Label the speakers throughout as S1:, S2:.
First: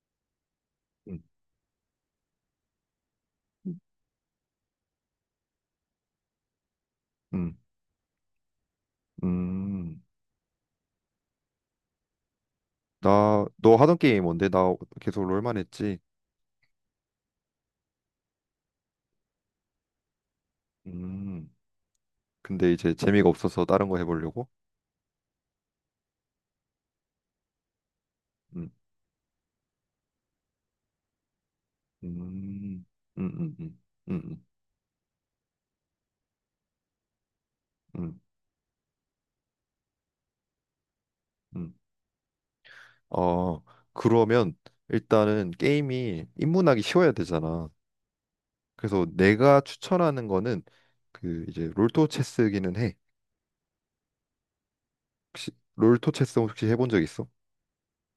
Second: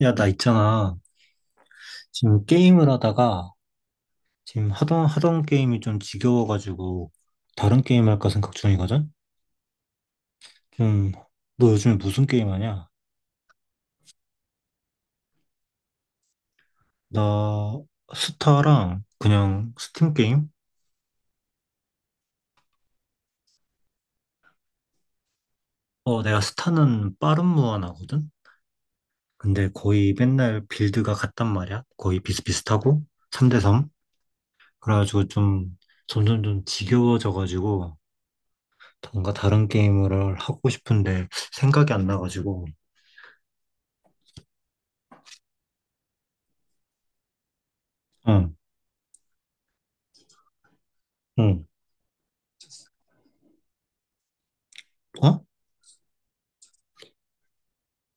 S1: 야, 나 있잖아.
S2: 음,
S1: 지금 게임을 하다가 지금 하던 게임이 좀 지겨워가지고
S2: 음,
S1: 다른 게임 할까 생각 중이거든.
S2: 음.
S1: 좀, 너 요즘에 무슨 게임 하냐?
S2: 너 하던 게임 뭔데? 나 계속 롤만 했지.
S1: 나 스타랑 그냥 스팀 게임?
S2: 음, 근데 이제 재미가 없어서 다른 거 해보려고?
S1: 어, 내가 스타는 빠른 무한하거든.
S2: 음,
S1: 근데 거의 맨날 빌드가 같단 말이야.
S2: 음,
S1: 거의
S2: 음,
S1: 비슷비슷하고
S2: 음,
S1: 3대
S2: 음,
S1: 3.
S2: 음,
S1: 그래가지고 좀, 점점 좀 지겨워져가지고
S2: 음,
S1: 뭔가 다른 게임을 하고 싶은데
S2: 음.
S1: 생각이 안 나가지고.
S2: 어, 그러면 일단은 게임이 입문하기 쉬워야 되잖아.
S1: 응,
S2: 그래서 내가 추천하는 거는 그
S1: 응.
S2: 이제 롤토 체스기는 해.
S1: 어?
S2: 혹시 롤토 체스 혹시 해본 적 있어?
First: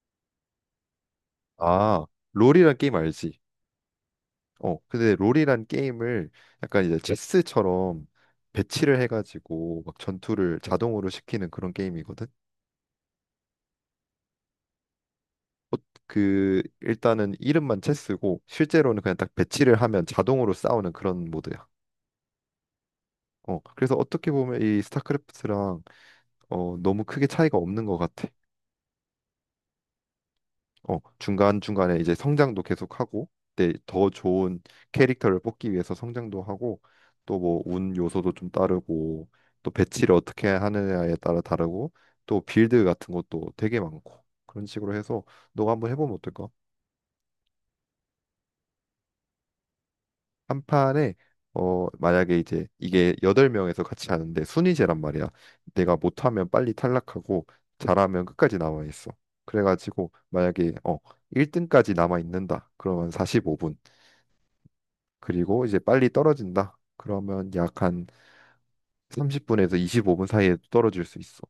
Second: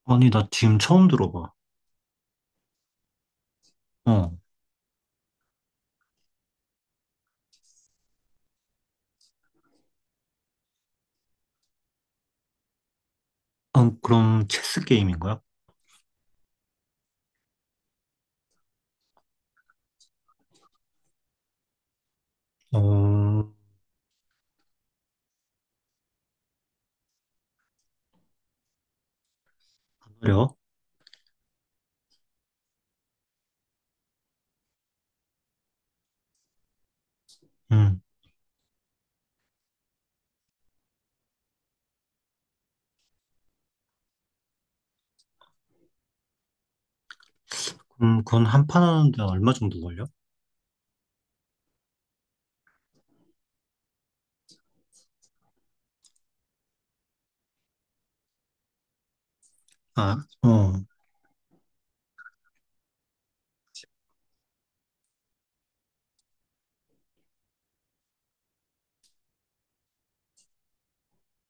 S1: 아니, 나 지금 처음 들어봐.
S2: 아, 롤이란 게임 알지?
S1: 어.
S2: 근데 롤이란 게임을 약간 이제 체스처럼 배치를 해가지고 막 전투를 자동으로 시키는 그런 게임이거든.
S1: 아, 그럼 체스 게임인 거야?
S2: 어, 그 일단은 이름만 체스고 실제로는 그냥 딱 배치를 하면 자동으로 싸우는 그런 모드야.
S1: 어,
S2: 그래서 어떻게 보면 이 스타크래프트랑 너무 크게 차이가 없는 것 같아.
S1: 그래요?
S2: 중간중간에 이제 성장도 계속하고 근데 더 좋은 캐릭터를 뽑기 위해서 성장도 하고 또 뭐 운
S1: 음.
S2: 요소도 좀 따르고 또 배치를 어떻게 하느냐에 따라 다르고 또 빌드 같은 것도 되게 많고 그런 식으로 해서 너가 한번 해보면 어떨까?
S1: 그럼 그건 한 판 하는데 얼마 정도 걸려?
S2: 한 판에 만약에 이제 이게 여덟 명에서 같이 하는데 순위제란 말이야. 내가 못하면 빨리 탈락하고 잘하면 끝까지 남아 있어. 그래가지고
S1: 아, 어.
S2: 만약에
S1: 어,
S2: 1등까지 남아 있는다. 그러면 45분. 그리고 이제 빨리 떨어진다. 그러면 약 한 30분에서 25분 사이에 떨어질 수 있어.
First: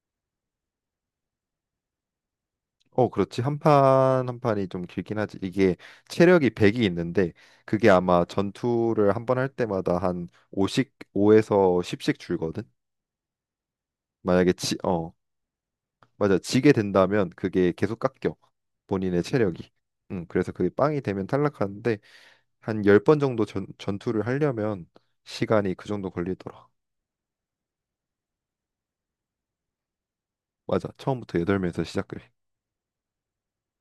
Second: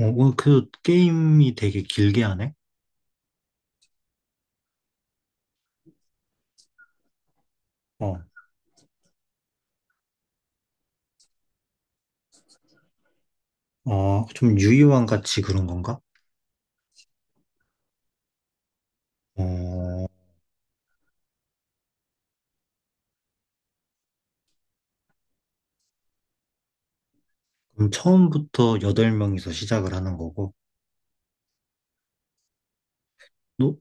S1: 어, 그 게임이 되게 길게 하네?
S2: 어, 그렇지. 한 판 한 판이 좀 길긴 하지. 이게 체력이 100이 있는데 그게
S1: 어.
S2: 아마 전투를 한번 할 때마다 한 5씩 5에서 10씩 줄거든.
S1: 어,
S2: 만약에
S1: 좀 유희왕 같이 그런 건가?
S2: 맞아. 지게 된다면 그게 계속 깎여. 본인의 체력이.
S1: 어,
S2: 그래서 그게 빵이 되면 탈락하는데 한 10번 정도 전투를 하려면 시간이 그 정도 걸리더라.
S1: 그럼 처음부터 여덟 명이서 시작을 하는 거고.
S2: 맞아. 처음부터 8명에서 시작해.
S1: 너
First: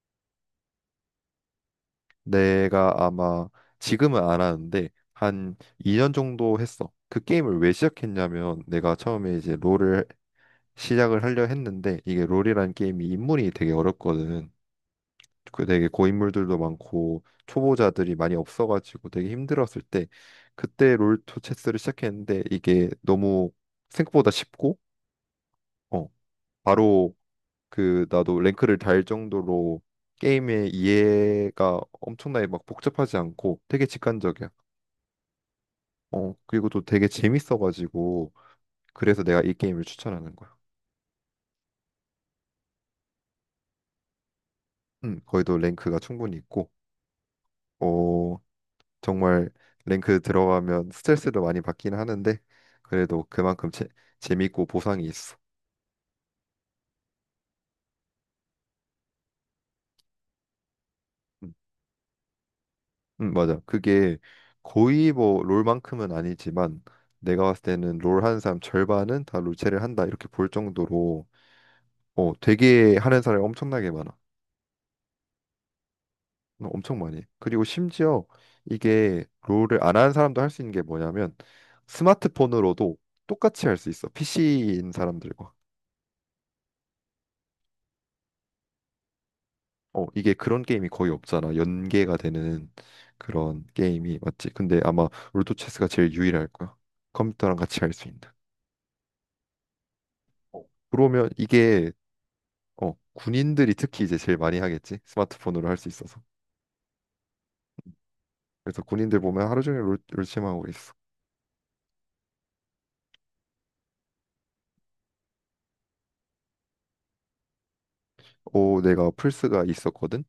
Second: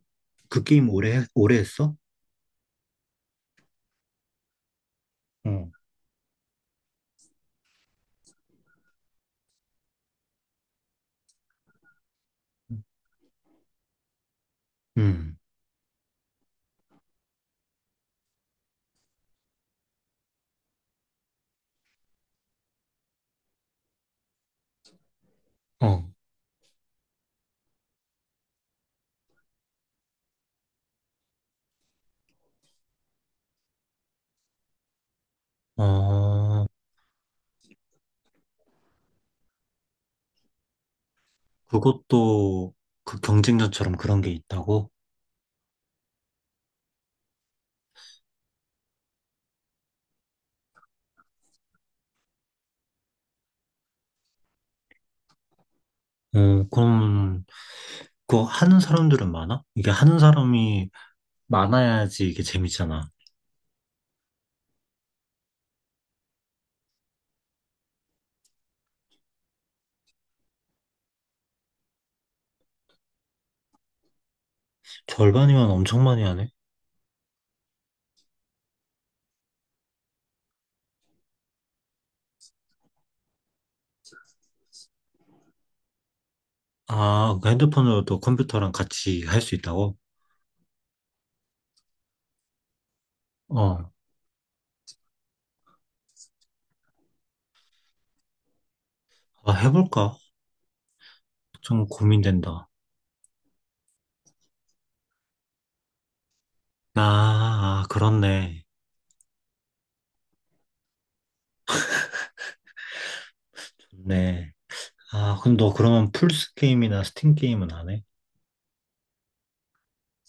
S1: 그 게임 오래 했어?
S2: 내가 아마 지금은 안 하는데 한
S1: 어.
S2: 2년 정도 했어. 그 게임을 왜 시작했냐면 내가 처음에 이제 롤을 시작을 하려 했는데 이게 롤이란 게임이 인물이 되게 어렵거든.
S1: 음.
S2: 그 되게 고인물들도 많고 초보자들이 많이 없어가지고 되게 힘들었을 때 그때 롤토체스를 시작했는데 이게 너무 생각보다 쉽고
S1: 어.
S2: 어 바로 그 나도 랭크를 달 정도로 게임의 이해가 엄청나게 막 복잡하지 않고 되게 직관적이야.
S1: 어,
S2: 그리고 또 되게 재밌어가지고 그래서 내가 이 게임을 추천하는 거야.
S1: 그것도 그 경쟁전처럼 그런 게 있다고?
S2: 거기도 랭크가 충분히 있고, 어, 정말 랭크 들어가면 스트레스도 많이 받긴 하는데 그래도 그만큼 재밌고 보상이 있어.
S1: 어, 그럼 그거 하는 사람들은 많아? 이게 하는 사람이
S2: 음,
S1: 많아야지 이게 재밌잖아.
S2: 맞아. 그게 거의 뭐 롤만큼은 아니지만 내가 봤을 때는 롤 하는 사람 절반은 다 롤체를 한다 이렇게 볼 정도로 되게 하는 사람이 엄청나게 많아.
S1: 절반이면 엄청 많이 하네?
S2: 엄청 많이. 해. 그리고 심지어 이게 롤을 안 하는 사람도 할 수 있는 게 뭐냐면 스마트폰으로도 똑같이 할 수 있어. PC인 사람들과.
S1: 아, 그 핸드폰으로도 컴퓨터랑 같이 할 수 있다고?
S2: 이게 그런 게임이 거의 없잖아. 연계가 되는 그런
S1: 어,
S2: 게임이 맞지? 근데 아마 롤토 체스가 제일 유일할 거야. 컴퓨터랑 같이 할 수 있는.
S1: 아, 해볼까?
S2: 어, 그러면
S1: 좀
S2: 이게
S1: 고민된다.
S2: 군인들이 특히 이제 제일 많이 하겠지. 스마트폰으로 할 수 있어서.
S1: 아, 아, 그렇네.
S2: 그래서 군인들 보면 하루 종일 롤, 롤 하고 있어.
S1: 좋네. 아, 그럼 너 그러면 플스 게임이나 스팀 게임은 안 해?
S2: 오, 내가 플스가 있었거든.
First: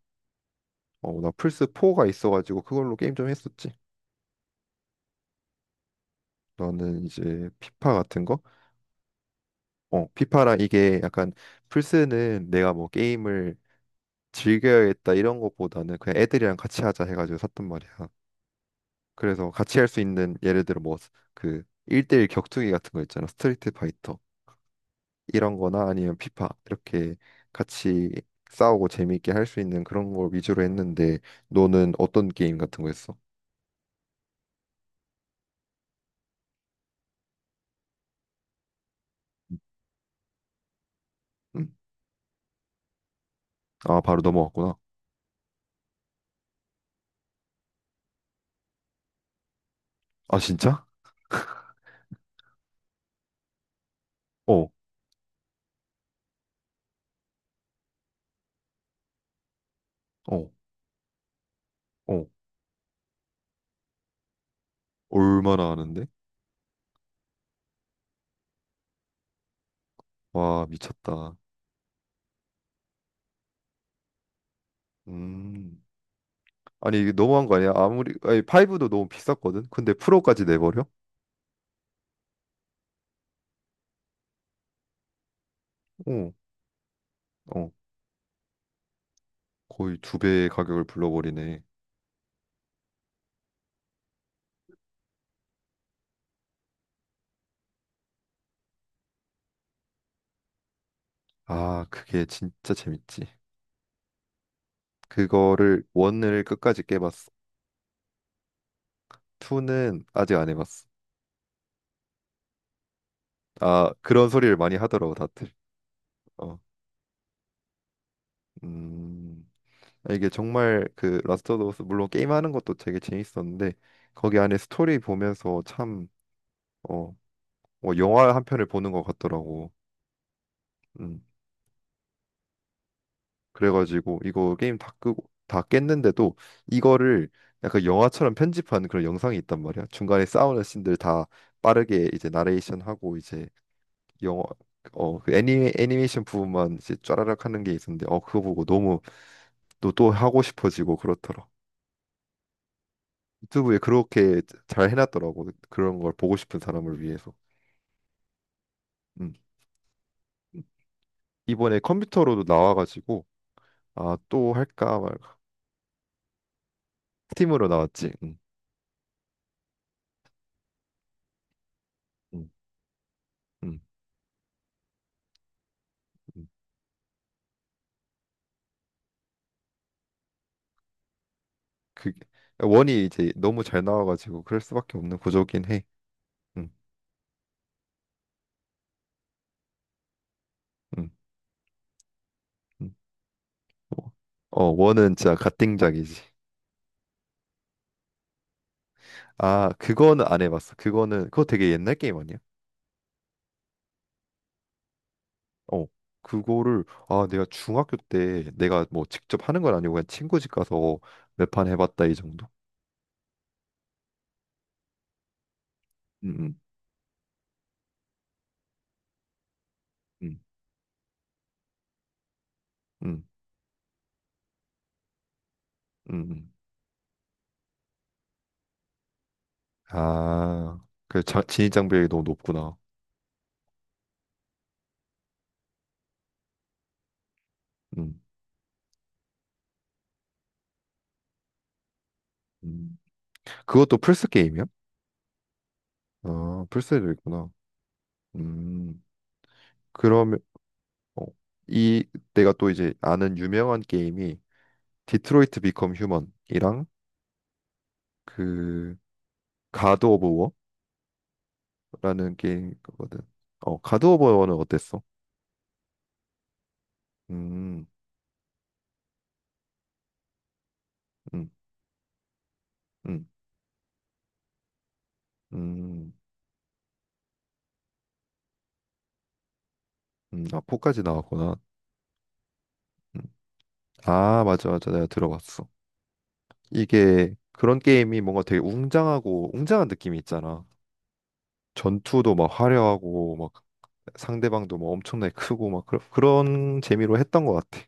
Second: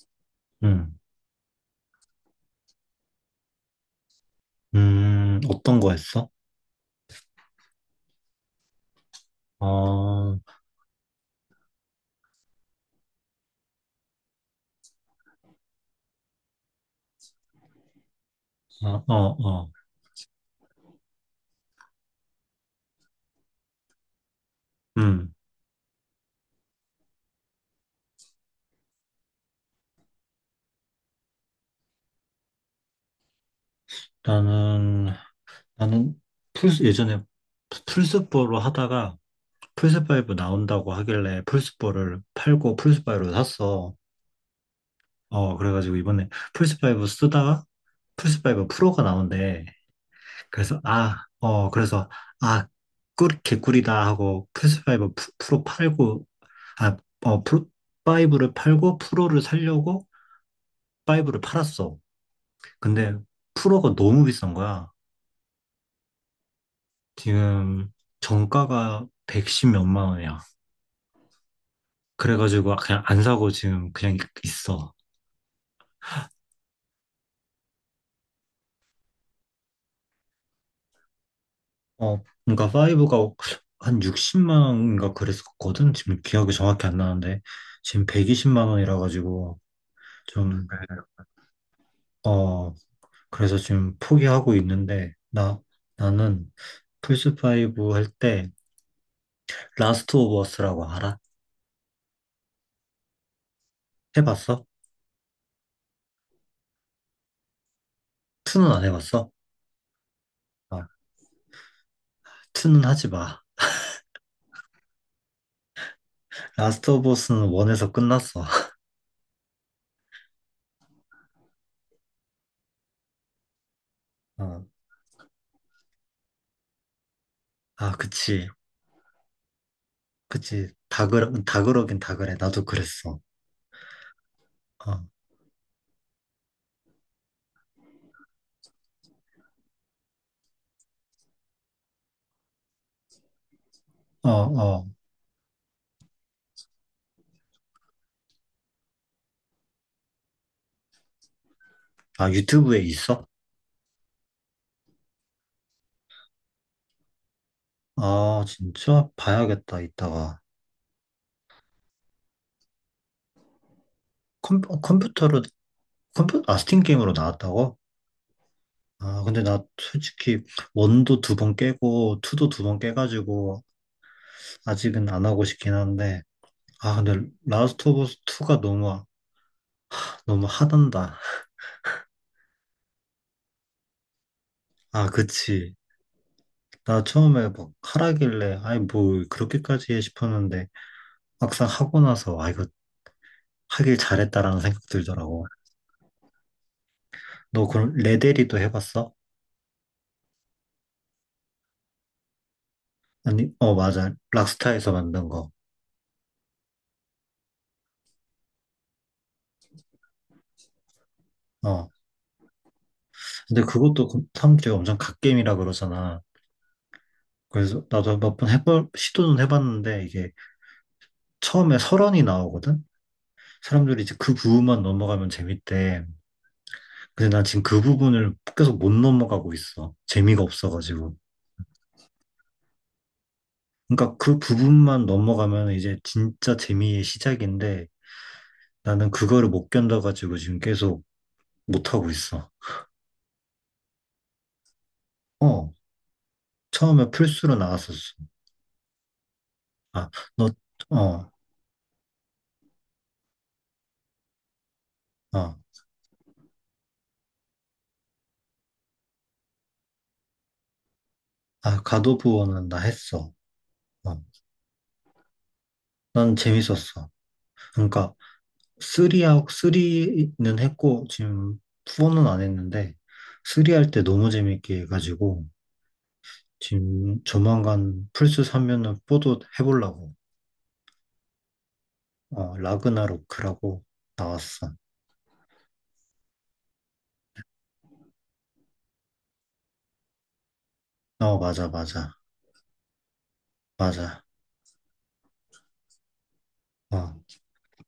S1: 응.
S2: 나 플스 4가 있어가지고 그걸로 게임 좀 했었지.
S1: 어떤 거 했어?
S2: 너는 이제 피파 같은 거?
S1: 어, 어,
S2: 피파랑 이게 약간 플스는 내가 뭐 게임을 즐겨야겠다 이런 것보다는 그냥 애들이랑 같이 하자 해가지고 샀단 말이야.
S1: 어,
S2: 그래서
S1: 어.
S2: 같이 할 수 있는 예를 들어 뭐 그 1대1 격투기 같은 거 있잖아. 스트리트 파이터
S1: 음,
S2: 이런 거나 아니면 피파 이렇게 같이 싸우고 재미있게 할 수 있는 그런 걸 위주로 했는데 너는 어떤 게임 같은 거 했어?
S1: 나는, 나는 플스 예전에 플스포로 하다가 플스5 나온다고 하길래
S2: 응?
S1: 플스4를 팔고 플스5로 샀어.
S2: 아, 바로 넘어갔구나.
S1: 어, 그래가지고 이번에 플스5 쓰다가 플스5 프로가 나온대.
S2: 아,
S1: 그래서,
S2: 진짜?
S1: 아, 어, 그래서, 아, 꿀, 개꿀이다 하고
S2: 어.
S1: 플스5 프로 팔고, 아, 어, 프로, 5를 팔고 프로를 살려고
S2: 어.
S1: 파이브를 팔았어.
S2: 어,
S1: 근데 프로가 너무 비싼 거야.
S2: 얼마나 하는데?
S1: 지금 정가가 110 몇만 원이야.
S2: 와, 미쳤다.
S1: 그래가지고 그냥 안 사고 지금 그냥 있어.
S2: 음. 아니, 이게 너무한 거 아니야? 아무리, 아니, 5도 너무 비쌌거든? 근데 프로까지 내버려?
S1: 어, 그러니까 5가 한 60만 원인가 그랬었거든. 지금
S2: 어,
S1: 기억이 정확히 안 나는데
S2: 어,
S1: 지금 120만 원이라 가지고
S2: 거의 두 배의
S1: 좀,
S2: 가격을 불러버리네.
S1: 어, 그래서 지금 포기하고 있는데 나 나는 플스 5 할 때 라스트 오브 어스라고 알아?
S2: 아, 그게 진짜 재밌지.
S1: 해봤어?
S2: 원을 끝까지 깨봤어.
S1: 2는 안 해봤어?
S2: 투는 아직 안 해봤어.
S1: 아, 2는 하지 마.
S2: 아, 그런 소리를 많이 하더라고, 다들. 어,
S1: 라스트 오브 어스는 1에서 끝났어.
S2: 음. 아, 이게 정말 그, 라스트 오브 어스, 물론 게임하는 것도 되게 재밌었는데, 거기 안에
S1: 어,
S2: 스토리 보면서 참, 어,
S1: 아,
S2: 뭐 영화 한
S1: 그치.
S2: 편을 보는 것 같더라고.
S1: 그치.
S2: 음.
S1: 다 그러긴 다 그래. 나도 그랬어.
S2: 그래가지고 이거 게임 다
S1: 어,
S2: 끄고 다 깼는데도 이거를 약간 영화처럼 편집한 그런 영상이 있단 말이야. 중간에 싸우는 씬들 다 빠르게 이제 나레이션 하고 이제
S1: 어,
S2: 영화
S1: 어.
S2: 어그 애니 애니메이션 부분만 이제 쫘라락 하는 게 있었는데 그거 보고 너무 또 또 하고 싶어지고 그렇더라.
S1: 아, 유튜브에 있어?
S2: 유튜브에 그렇게 잘 해놨더라고. 그런 걸 보고 싶은 사람을 위해서.
S1: 아, 진짜?
S2: 음.
S1: 봐야겠다, 이따가.
S2: 이번에 컴퓨터로도 나와가지고 아 또
S1: 컴, 어,
S2: 할까 말까
S1: 컴퓨터로, 컴퓨, 아, 스팀 게임으로
S2: 스팀으로
S1: 나왔다고?
S2: 나왔지. 음.
S1: 아, 근데 나 솔직히 원도 두 번 깨고, 투도
S2: 음,
S1: 두 번 깨가지고,
S2: 음,
S1: 아직은 안 하고 싶긴 한데,
S2: 음.
S1: 아, 근데 라스트 오브 스 2가 너무, 너무 하단다.
S2: 그 원이 이제 너무 잘 나와가지고 그럴 수밖에
S1: 아,
S2: 없는 구조긴
S1: 그치.
S2: 해. 음,
S1: 나 처음에 막 하라길래, 아이, 뭐, 그렇게까지 해 싶었는데,
S2: 음,
S1: 막상 하고 나서, 아, 이거
S2: 음.
S1: 하길
S2: 뭐.
S1: 잘했다라는 생각
S2: 원은 진짜
S1: 들더라고.
S2: 갓띵작이지.
S1: 너 그럼 레데리도 해봤어?
S2: 아, 그거는 안 해봤어. 그거는 그거 되게 옛날 게임 아니야?
S1: 아니, 어, 맞아. 락스타에서 만든 거.
S2: 어, 그거를 아 내가 중학교 때 내가 뭐 직접 하는 건 아니고 그냥 친구 집 가서 몇 판
S1: 어.
S2: 해봤다 이 정도.
S1: 근데 그것도 그 사람들이 엄청 갓겜이라 그러잖아.
S2: 음, 음,
S1: 그래서 나도 몇 번 시도는 해봤는데 이게
S2: 음,
S1: 처음에 설원이 나오거든?
S2: 음,
S1: 사람들이 이제 그 부분만 넘어가면 재밌대.
S2: 음. 음.
S1: 근데 난 지금 그 부분을 계속 못 넘어가고 있어. 재미가
S2: 아,
S1: 없어가지고.
S2: 그 진입 장벽이 너무 높구나.
S1: 그러니까 그 부분만 넘어가면 이제 진짜 재미의 시작인데
S2: 음,
S1: 나는 그거를 못 견뎌가지고 지금 계속 못하고 있어.
S2: 음. 그것도 플스 게임이야?
S1: 어,
S2: 아,
S1: 처음에
S2: 플스에도 있구나.
S1: 플스로 나왔었어.
S2: 음.
S1: 아,
S2: 그러면
S1: 너,
S2: 어,
S1: 어,
S2: 이 내가 또 이제 아는 유명한 게임이
S1: 어.
S2: 디트로이트 비컴 휴먼이랑 그 가드 오브
S1: 아,
S2: 워라는
S1: 가도부어는나
S2: 게임이거든.
S1: 했어.
S2: 가드
S1: 어.
S2: 오브 워는 어땠어?
S1: 난 재밌었어.
S2: 음,
S1: 그러니까 3하고 리는 했고
S2: 음,
S1: 지금 4는 안 했는데
S2: 음,
S1: 3 할 때 너무 재밌게 해가지고
S2: 음,
S1: 지금 조만간 플스 사면은 4도 해보려고.
S2: 아, 4까지 나왔구나.
S1: 어,
S2: 음.
S1: 라그나로크라고
S2: 아, 맞아,
S1: 나왔어.
S2: 맞아. 내가 들어봤어. 이게 그런 게임이 뭔가 되게 웅장하고 웅장한 느낌이 있잖아.
S1: 어, 맞아, 맞아,
S2: 전투도 막 화려하고 막
S1: 맞아.
S2: 상대방도 막 엄청나게 크고 막 그런
S1: 어,
S2: 재미로 했던 것 같아.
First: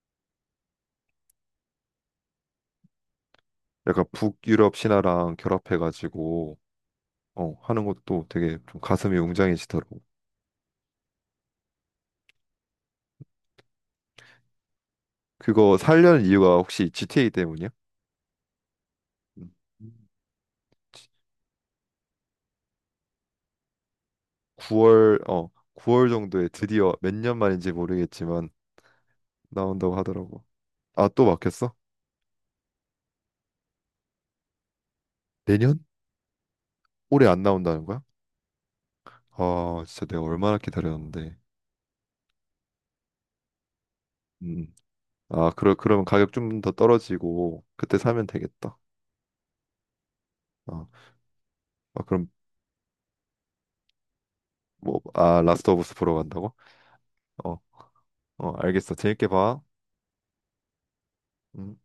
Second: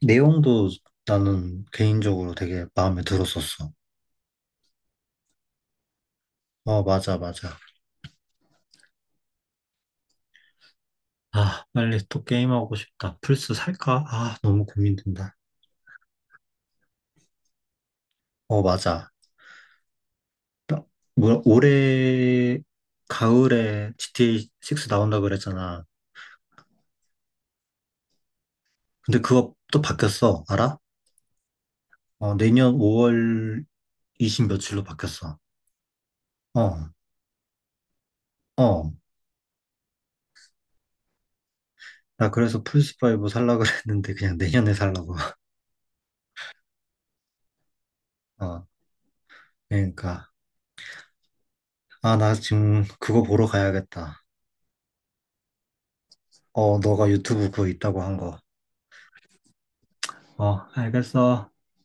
S1: 내용도 나는 개인적으로 되게 마음에 들었었어.
S2: 약간 북유럽 신화랑 결합해가지고
S1: 어, 맞아, 맞아.
S2: 하는 것도 되게 좀 가슴이 웅장해지더라고.
S1: 아, 빨리 또 게임하고 싶다. 플스 살까? 아, 너무 고민된다.
S2: 그거 살려는 이유가 혹시 GTA 때문이야?
S1: 어, 맞아.
S2: 음.
S1: 나- 뭐 올해 가을에 GTA 6
S2: 9월
S1: 나온다
S2: 어
S1: 그랬잖아.
S2: 9월 정도에 드디어 몇 년 만인지 모르겠지만
S1: 근데 그거 또
S2: 나온다고 하더라고.
S1: 바뀌었어. 알아?
S2: 아 또 막혔어?
S1: 어, 내년 5월 20 며칠로 바뀌었어.
S2: 내년?
S1: 어,
S2: 올해 안 나온다는 거야?
S1: 어.
S2: 아 진짜 내가 얼마나 기다렸는데.
S1: 나 그래서 플스5 살라 그랬는데 그냥
S2: 음.
S1: 내년에 살라고.
S2: 아 그러면 가격 좀 더 떨어지고 그때 사면
S1: 어,
S2: 되겠다.
S1: 그러니까.
S2: 어. 아 아,
S1: 아,
S2: 그럼
S1: 나 지금 그거 보러 가야겠다.
S2: 뭐 아 라스트 오브 스 보러 간다고?
S1: 어, 너가 유튜브
S2: 어
S1: 그거 있다고 한 거.
S2: 어 알겠어. 재밌게 봐.
S1: 어, 알겠어.
S2: 음.